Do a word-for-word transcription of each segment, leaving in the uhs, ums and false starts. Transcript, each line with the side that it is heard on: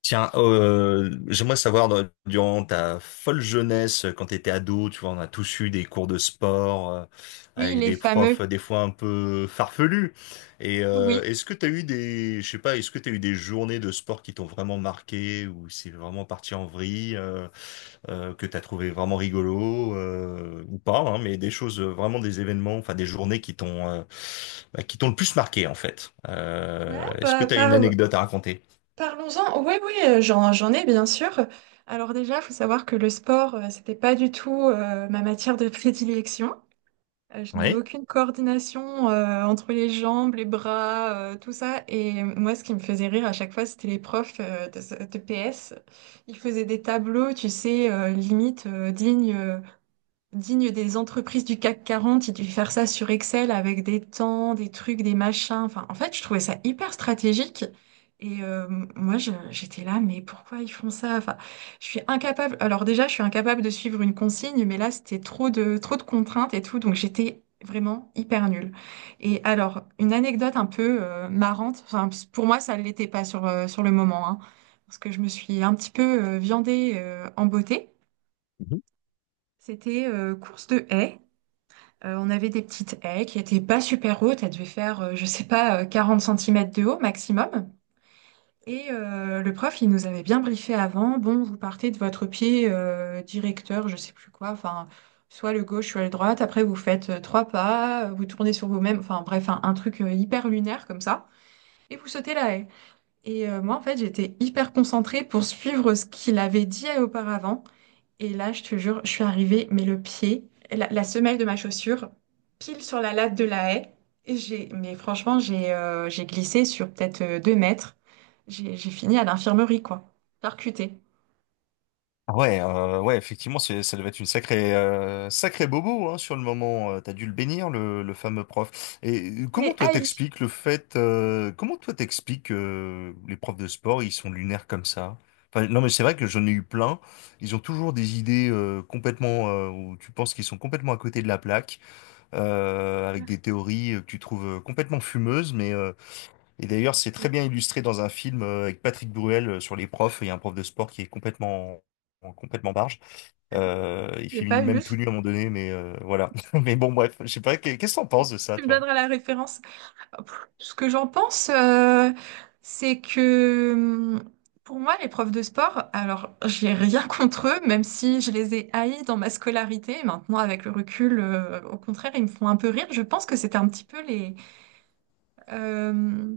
left: Tiens, euh, j'aimerais savoir, dans- durant ta folle jeunesse, quand tu étais ado, tu vois, on a tous eu des cours de sport euh,
right: Oui,
left: avec
right: les
left: des profs
right: fameux.
left: euh, des fois un peu farfelus. Et euh,
right: Oui.
left: est-ce que tu as eu des, je sais pas, est-ce que tu as eu des journées de sport qui t'ont vraiment marqué ou c'est vraiment parti en vrille, euh, euh, que tu as trouvé vraiment rigolo euh, ou pas, hein, mais des choses, euh, vraiment des événements, enfin des journées qui t'ont euh, bah, qui t'ont le plus marqué en fait.
right: Ouais,
left: Euh, est-ce que
right: bah,
left: tu as une
right: par-
left: anecdote à raconter?
right: parlons-en. Oui, oui, euh, j'en, j'en ai bien sûr. Alors déjà, il faut savoir que le sport, euh, c'était pas du tout euh, ma matière de prédilection. Euh, je n'ai
left: Oui.
right: aucune coordination euh, entre les jambes, les bras, euh, tout ça. Et moi, ce qui me faisait rire à chaque fois, c'était les profs euh, de, de P S. Ils faisaient des tableaux, tu sais, euh, limite euh, dignes euh, digne des entreprises du CAC quarante, ils devaient faire ça sur Excel avec des temps, des trucs, des machins. Enfin, en fait, je trouvais ça hyper stratégique. Et euh, moi, je- j'étais là, mais pourquoi ils font ça? Enfin, je suis incapable. Alors déjà, je suis incapable de suivre une consigne, mais là, c'était trop de trop de contraintes et tout, donc j'étais vraiment hyper nulle. Et alors, une anecdote un peu euh, marrante. Enfin, pour moi, ça ne l'était pas sur euh, sur le moment, hein, parce que je me suis un petit peu euh, viandée euh, en beauté. C'était euh, course de haies. Euh, on avait des petites haies qui étaient pas super hautes, elles devaient faire, euh, je sais pas, euh, quarante centimètres de haut maximum. Et euh, le prof, il nous avait bien briefé avant, bon, vous partez de votre pied euh, directeur, je sais plus quoi, enfin, soit le gauche, soit le droite, après vous faites euh, trois pas, euh, vous tournez sur vous-même, enfin bref, un, un truc euh, hyper lunaire comme ça, et vous sautez la haie. Et euh, moi, en fait, j'étais hyper concentrée pour suivre ce qu'il avait dit auparavant. Et là, je te jure, je suis arrivée, mais le pied, la, la semelle de ma chaussure, pile sur la latte de la haie. Et j'ai, mais franchement, j'ai euh, j'ai glissé sur peut-être euh, deux mètres. J'ai j'ai fini à l'infirmerie, quoi. Percutée.
left: Ah ouais, euh, ouais, effectivement, c'est, ça devait être une sacrée, euh, sacrée bobo hein, sur le moment. Euh, T'as dû le bénir, le, le fameux prof. Et euh, comment
right: Les
left: toi
right: haïs.
left: t'expliques le fait, euh, comment toi t'expliques euh, les profs de sport, ils sont lunaires comme ça? Enfin, non, mais c'est vrai que j'en ai eu plein. Ils ont toujours des idées euh, complètement, euh, où tu penses qu'ils sont complètement à côté de la plaque, euh,
right: Je
left: avec des théories euh, que tu trouves euh, complètement fumeuses, mais euh, et d'ailleurs, c'est très bien illustré dans un film euh, avec Patrick Bruel euh, sur les profs. Il y a un prof de sport qui est complètement, en- complètement barge. Euh, il
right: l'ai pas
left: finit
right: vu.
left: même tout nu à un moment donné, mais euh, voilà. Mais bon, bref, je sais pas, qu'est- qu'est-ce que t'en penses de ça,
right: Tu me
left: toi?
right: donneras la référence. Pff, Ce que j'en pense, euh, c'est que hum, pour moi, les profs de sport, alors j'ai rien contre eux, même si je les ai haïs dans ma scolarité. Maintenant, avec le recul, euh, au contraire, ils me font un peu rire. Je pense que c'était un petit peu les, euh,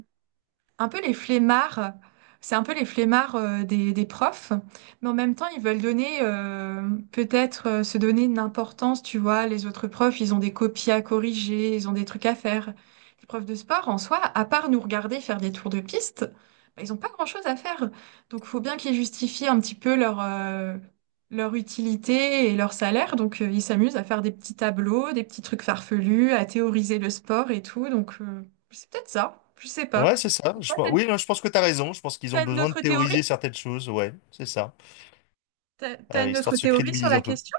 right: un peu les flemmards, c'est un peu les flemmards euh, des, des profs, mais en même temps, ils veulent donner, euh, peut-être euh, se donner une importance, tu vois, les autres profs, ils ont des copies à corriger, ils ont des trucs à faire. Les profs de sport, en soi, à part nous regarder faire des tours de piste, bah, ils n'ont pas grand-chose à faire. Donc, il faut bien qu'ils justifient un petit peu leur, euh, leur utilité et leur salaire. Donc, euh, ils s'amusent à faire des petits tableaux, des petits trucs farfelus, à théoriser le sport et tout. Donc, euh, c'est peut-être ça, je sais
left: Ouais,
right: pas.
left: c'est ça. Je, pense- oui, non, je pense que t'as raison. Je pense qu'ils ont
right: T'as une
left: besoin de
right: autre théorie?
left: théoriser certaines choses. Ouais, c'est ça.
right: T'as, t'as
left: Euh,
right: une
left: histoire
right: autre
left: de se
right: théorie sur
left: crédibiliser
right: la
left: un peu.
right: question?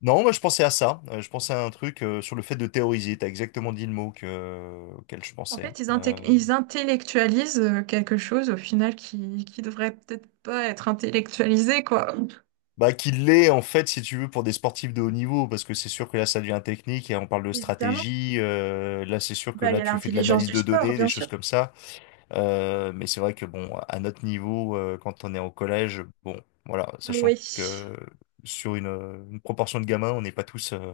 left: Non, moi je pensais à ça. Euh, je pensais à un truc euh, sur le fait de théoriser. T'as exactement dit le mot que, auquel je
right: En
left: pensais.
right: fait, ils, inte-
left: Euh,
right: ils intellectualisent euh, quelque chose au final qui, qui devrait peut-être pas être intellectualisé, quoi.
left: Bah, qu'il l'est, en fait, si tu veux, pour des sportifs de haut niveau, parce que c'est sûr que là, ça devient technique et on parle de
right: Évidemment.
left: stratégie. euh, là, c'est sûr que
right: Bah, il y
left: là,
right: a
left: tu fais de
right: l'intelligence
left: l'analyse
right: du
left: de
right: sport,
left: données, des
right: bien
left: choses
right: sûr.
left: comme ça. Euh, mais c'est vrai que, bon, à notre niveau, euh, quand on est au collège, bon, voilà, sachant
right: Oui, c'est
left: que sur une, une proportion de gamins, on n'est pas tous euh,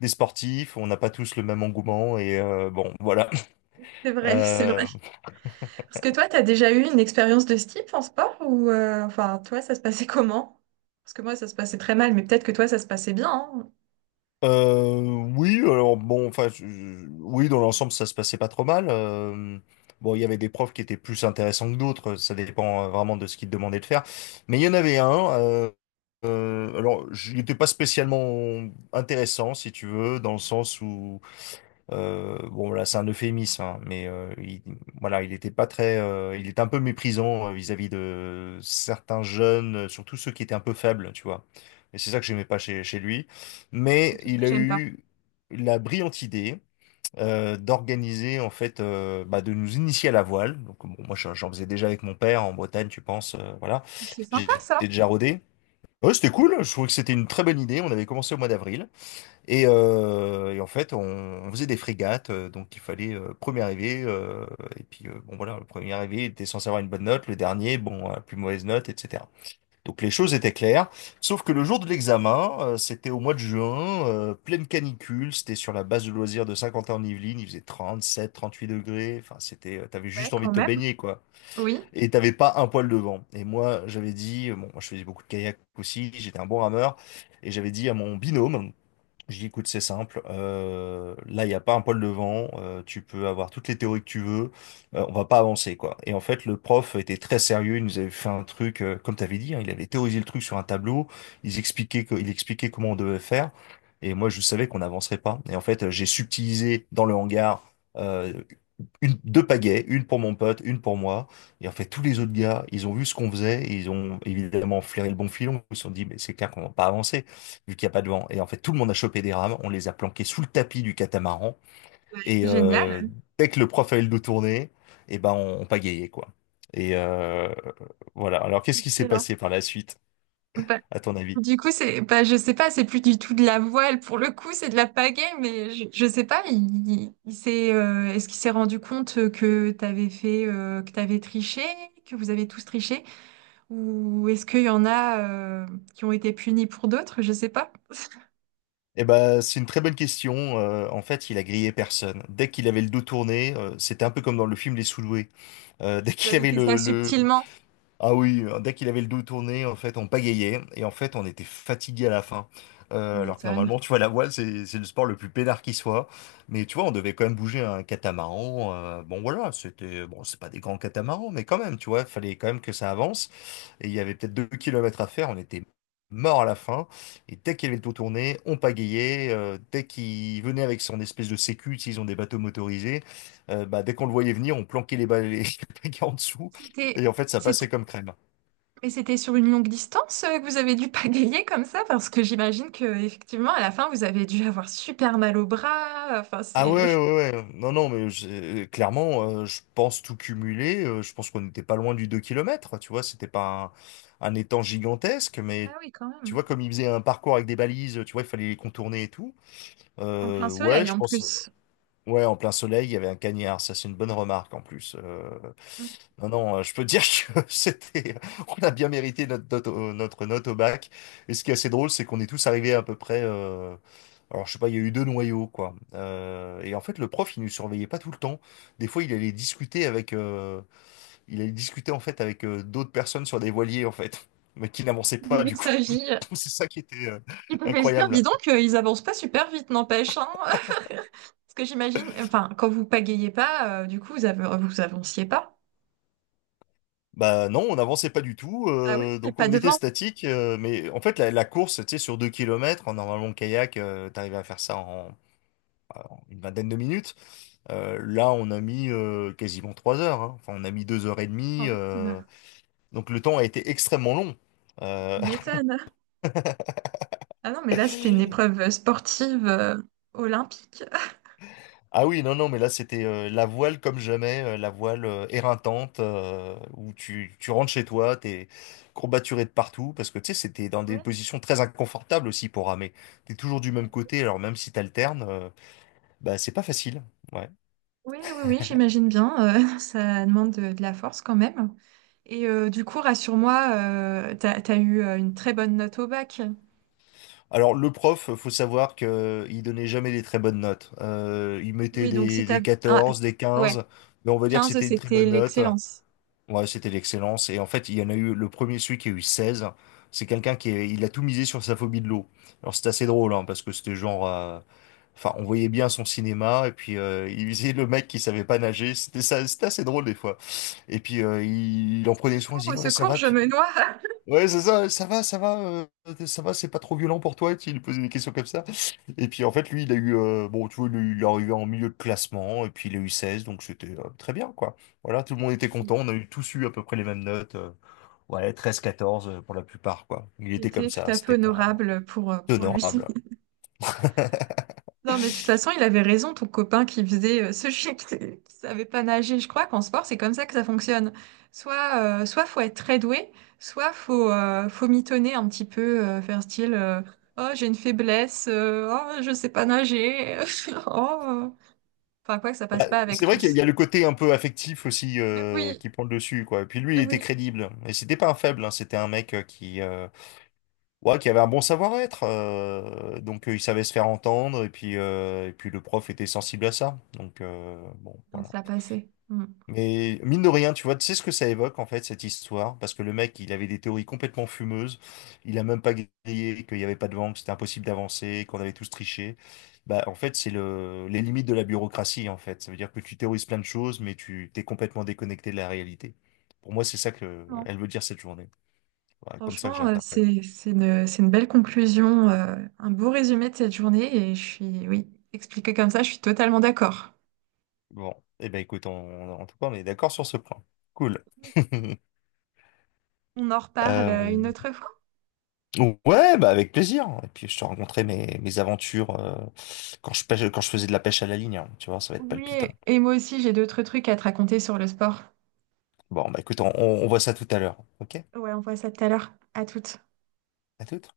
left: des sportifs, on n'a pas tous le même engouement et euh, bon, voilà.
right: vrai, c'est vrai.
left: Euh,
right: Parce que toi, t'as déjà eu une expérience de ce type en sport ou euh, enfin, toi, ça se passait comment? Parce que moi, ça se passait très mal, mais peut-être que toi, ça se passait bien, hein.
left: Euh, oui, alors bon, enfin, je- je- oui, dans l'ensemble, ça se passait pas trop mal. Euh, bon, il y avait des profs qui étaient plus intéressants que d'autres, ça dépend euh, vraiment de ce qu'ils te demandaient de faire. Mais il y en avait un, euh, euh, alors, il n'était pas spécialement intéressant, si tu veux, dans le sens où euh, bon là c'est un euphémisme, hein, mais euh, il, voilà il était pas très, euh, il était un peu méprisant euh, vis-à-vis de certains jeunes, euh, surtout ceux qui étaient un peu faibles, tu vois. Et c'est ça que j'aimais pas chez, chez lui.
right: C'est
left: Mais
right: tout ce que
left: il a
right: j'aime pas.
left: eu la brillante idée euh, d'organiser en fait, euh, bah, de nous initier à la voile. Donc bon, moi j'en j'en faisais déjà avec mon père en Bretagne, tu penses, euh, voilà,
right: C'est sympa,
left: j'étais
right: ça.
left: déjà rodé. Ouais, c'était cool. Je trouvais que c'était une très bonne idée. On avait commencé au mois d'avril. Et, euh, et en fait, on, on faisait des frégates, euh, donc il fallait euh, premier arrivé, euh, et puis euh, bon voilà, le premier arrivé était censé avoir une bonne note, le dernier, bon, euh, plus mauvaise note, et cetera. Donc les choses étaient claires, sauf que le jour de l'examen, euh, c'était au mois de juin, euh, pleine canicule, c'était sur la base de loisirs de Saint-Quentin-en-Yvelines, il faisait trente-sept, trente-huit degrés, enfin c'était, euh, t'avais
right: Ouais,
left: juste envie
right: quand
left: de te
right: même.
left: baigner quoi,
right: Oui.
left: et t'avais pas un poil de vent. Et moi, j'avais dit, euh, bon, moi je faisais beaucoup de kayak aussi, j'étais un bon rameur, et j'avais dit à mon binôme, je dis, écoute, c'est simple. euh, là, il n'y a pas un poil devant. euh, tu peux avoir toutes les théories que tu veux. euh, on va pas avancer, quoi. Et en fait, le prof était très sérieux. Il nous avait fait un truc, euh, comme tu avais dit, hein, il avait théorisé le truc sur un tableau. Il expliquait, que- il expliquait comment on devait faire. Et moi, je savais qu'on n'avancerait pas. Et en fait, euh, j'ai subtilisé dans le hangar euh, une, deux pagaies, une pour mon pote, une pour moi. Et en fait, tous les
right: Oui.
left: autres gars, ils ont vu ce qu'on faisait, et ils ont évidemment flairé le bon filon. Ils se sont dit, mais c'est clair qu'on va pas avancer vu qu'il n'y a pas de vent. Et en fait, tout le monde a chopé des rames, on les a planquées sous le tapis du catamaran, et euh,
right: Génial.
left: dès que le prof a eu le dos tourné, eh ben, on, on pagayait, quoi. Et euh, voilà. Alors, qu'est-ce qui s'est
right: Excellent.
left: passé par la suite, à ton avis?
right: Du coup, c'est, bah, je sais pas, c'est plus du tout de la voile. Pour le coup, c'est de la pagaie, mais je, je sais pas, il, il- il s'est, euh, est-ce qu'il s'est rendu compte que t'avais fait, euh, que t'avais triché, que vous avez tous triché, ou est-ce qu'il y en a, euh, qui ont été punis pour d'autres? Je sais pas.
left: Eh ben, c'est une très bonne question. Euh, en fait, il a grillé personne. Dès qu'il avait le dos tourné, euh, c'était un peu comme dans le film Les Sous-Doués. Euh, dès
right: Vous
left: qu'il
right: avez
left: avait
right: fait
left: le,
right: ça
left: le,
right: subtilement.
left: Ah oui, euh, dès qu'il avait le dos tourné, en fait, on pagayait et en fait, on était fatigué à la fin.
right: Tu
left: Euh, alors que
right: m'étonnes.
left: normalement, tu vois, la voile, c'est c'est le sport le plus peinard qui soit. Mais tu vois, on devait quand même bouger un catamaran. euh, bon, voilà, c'était bon, c'est pas des grands catamarans, mais quand même, tu vois, fallait quand même que ça avance. Et il y avait peut-être deux kilomètres à faire. On était mort à la fin. Et dès qu'il avait le dos tourné, on pagayait. euh, dès qu'il venait avec son espèce de sécu, s'ils ont des bateaux motorisés, euh, bah, dès qu'on le voyait venir, on planquait les balais les pagayes en dessous.
right: C'était,
left: Et en fait, ça passait
right: c'était,
left: comme crème.
right: mais c'était sur une longue distance, euh, que vous avez dû pagayer comme ça, parce que j'imagine que, effectivement, à la fin, vous avez dû avoir super mal au bras. Enfin,
left: Ah
right: c'est,
left: ouais, ouais, ouais. Ouais. Non, non, mais j'ai- clairement, euh, je pense tout cumuler. euh, je pense qu'on n'était pas loin du deux kilomètres. Tu vois, c'était pas un, un étang gigantesque,
right: ah
left: mais
right: oui, quand
left: tu
right: même.
left: vois, comme il faisait un parcours avec des balises, tu vois, il fallait les contourner et tout.
right: En plein
left: Euh, ouais,
right: soleil
left: je
right: en
left: pense.
right: plus.
left: Ouais, en plein soleil, il y avait un cagnard. Ça, c'est une bonne remarque en plus. Euh,
right: Mm.
left: Non, non, euh, je peux te dire que c'était. On a bien mérité notre note, au- notre note au bac. Et ce qui est assez drôle, c'est qu'on est tous arrivés à peu près. euh, Alors, je sais pas, il y a eu deux noyaux, quoi. Euh, Et en fait, le prof, il nous surveillait pas tout le temps. Des fois, il allait discuter avec. euh, Il allait discuter en fait avec euh, d'autres personnes sur des voiliers, en fait, mais qui n'avançaient pas
right: Il
left: du coup.
right: s'agit.
left: C'est ça qui était euh,
right: Il devait se dire, dis
left: incroyable.
right: donc, euh, ils avancent pas super vite, n'empêche, hein. Parce que j'imagine, enfin, quand vous pagayez pas, euh, du coup, vous av- vous avanciez pas.
left: Bah non, on n'avançait pas du tout,
right: Ah oui,
left: euh,
right: et
left: donc
right: pas
left: on
right: de
left: était
right: vent,
left: statique, euh, mais en fait la, la course, tu sais, sur deux kilomètres, en normalement le kayak, euh, t'arrivais à faire ça en, bah, en une vingtaine de minutes. Euh, là, on a mis euh, quasiment trois heures, hein. Enfin, on a mis deux heures et demie,
right: quand
left: euh,
right: même.
left: donc le temps a été extrêmement long. Euh,
right: Tu m'étonnes. Ah non, mais là, c'était une épreuve euh, sportive euh, olympique.
left: Ah oui, non, non, mais là, c'était euh, la voile comme jamais, euh, la voile euh, éreintante, euh, où tu, tu rentres chez toi, t'es courbaturé de partout, parce que tu sais, c'était dans des
right: Ouais.
left: positions très inconfortables aussi pour ramer. T'es toujours du même côté, alors même si t'alternes, euh, bah, c'est pas facile. Ouais.
right: Oui, oui, oui, j'imagine bien. Euh, ça demande de, de la force quand même. Et euh, du coup, rassure-moi, euh, t'as, t'as eu euh, une très bonne note au bac.
left: Alors, le prof, faut savoir que il donnait jamais des très bonnes notes. Euh, il mettait
right: Oui, donc si
left: des,
right: t'as...
left: des
right: Ah,
left: quatorze des
right: ouais.
left: quinze mais on va dire que
right: Quinze,
left: c'était une très
right: c'était
left: bonne note.
right: l'excellence.
left: Ouais, c'était l'excellence. Et en fait, il y en a eu le premier, celui qui a eu seize. C'est quelqu'un qui est- il a tout misé sur sa phobie de l'eau. Alors c'était assez drôle, hein, parce que c'était genre, euh, enfin, on voyait bien son cinéma. Et puis euh, il visait le mec qui savait pas nager. C'était ça, c'était assez drôle des fois. Et puis euh, il, il en
right: Au
left: prenait soin. Il
right: secours, au
left: disait ouais, ça
right: secours,
left: va.
right: je
left: Puis
right: me noie.
left: ouais, c'est ça, ça va, ça va, euh, ça va, c'est pas trop violent pour toi, tu lui posais des questions comme ça. Et puis en fait, lui, il a eu, euh, bon, tu vois, il est il est arrivé en milieu de classement, et puis il a eu seize donc c'était euh, très bien, quoi. Voilà, tout le monde était
right: Il
left: content, on a eu tous eu à peu près les mêmes notes, euh, ouais, treize à quatorze euh, pour la plupart, quoi. Il
right: il
left: était comme
right: était tout
left: ça,
right: à fait
left: c'était pas
right: honorable pour, euh, pour lui.
left: honorable.
right: Non, mais de toute façon, il avait raison, ton copain qui faisait euh, ce chien qui, qui savait pas nager. Je crois qu'en sport, c'est comme ça que ça fonctionne. Soit, euh, soit faut être très doué, soit faut, euh, faut mitonner un petit peu, euh, faire style euh, oh, j'ai une faiblesse, euh, oh, je sais pas nager. Oh, euh. Enfin, quoi que ça passe
left: Bah,
right: pas avec
left: c'est vrai qu'il
right: tous.
left: y a le côté un peu affectif aussi
right: Donc, oui,
left: euh, qui prend le dessus, quoi. Et puis lui, il était
right: oui.
left: crédible. Et c'était pas un faible, hein. C'était un mec euh, qui, euh, Ouais, qui avait un bon savoir-être. euh, donc euh, il savait se faire entendre et puis euh, et puis le prof était sensible à ça. Donc euh, bon
right: Donc,
left: voilà.
right: ça passait. Mm.
left: Mais mine de rien, tu vois, tu sais ce que ça évoque en fait cette histoire parce que le mec, il avait des théories complètement fumeuses. Il a même pas grillé qu'il y avait pas de vent, que c'était impossible d'avancer, qu'on avait tous triché. Bah en fait, c'est le les limites de la bureaucratie en fait. Ça veut dire que tu théorises plein de choses mais tu t'es complètement déconnecté de la réalité. Pour moi, c'est ça que elle veut dire cette journée. Voilà, comme ça que
right: Franchement, euh,
left: j'interprète.
right: c'est, c'est une, c'est une belle conclusion, euh, un beau résumé de cette journée et je suis, oui, expliqué comme ça, je suis totalement d'accord.
left: Bon, eh ben écoute, on, on- en tout cas, on est d'accord sur ce point. Cool.
right: Oui. On en reparle euh,
left: Euh,
right: une autre fois.
left: ouais, bah avec plaisir. Et puis je te raconterai mes, mes aventures euh, quand je pêche, quand je faisais de la pêche à la ligne. Hein. Tu vois, ça va être palpitant.
right: Oui, et moi aussi, j'ai d'autres trucs à te raconter sur le sport.
left: Bon, bah écoute, on, on on voit ça tout à l'heure. Ok?
right: Ouais, on voit ça tout à l'heure. À toutes.
left: À toute.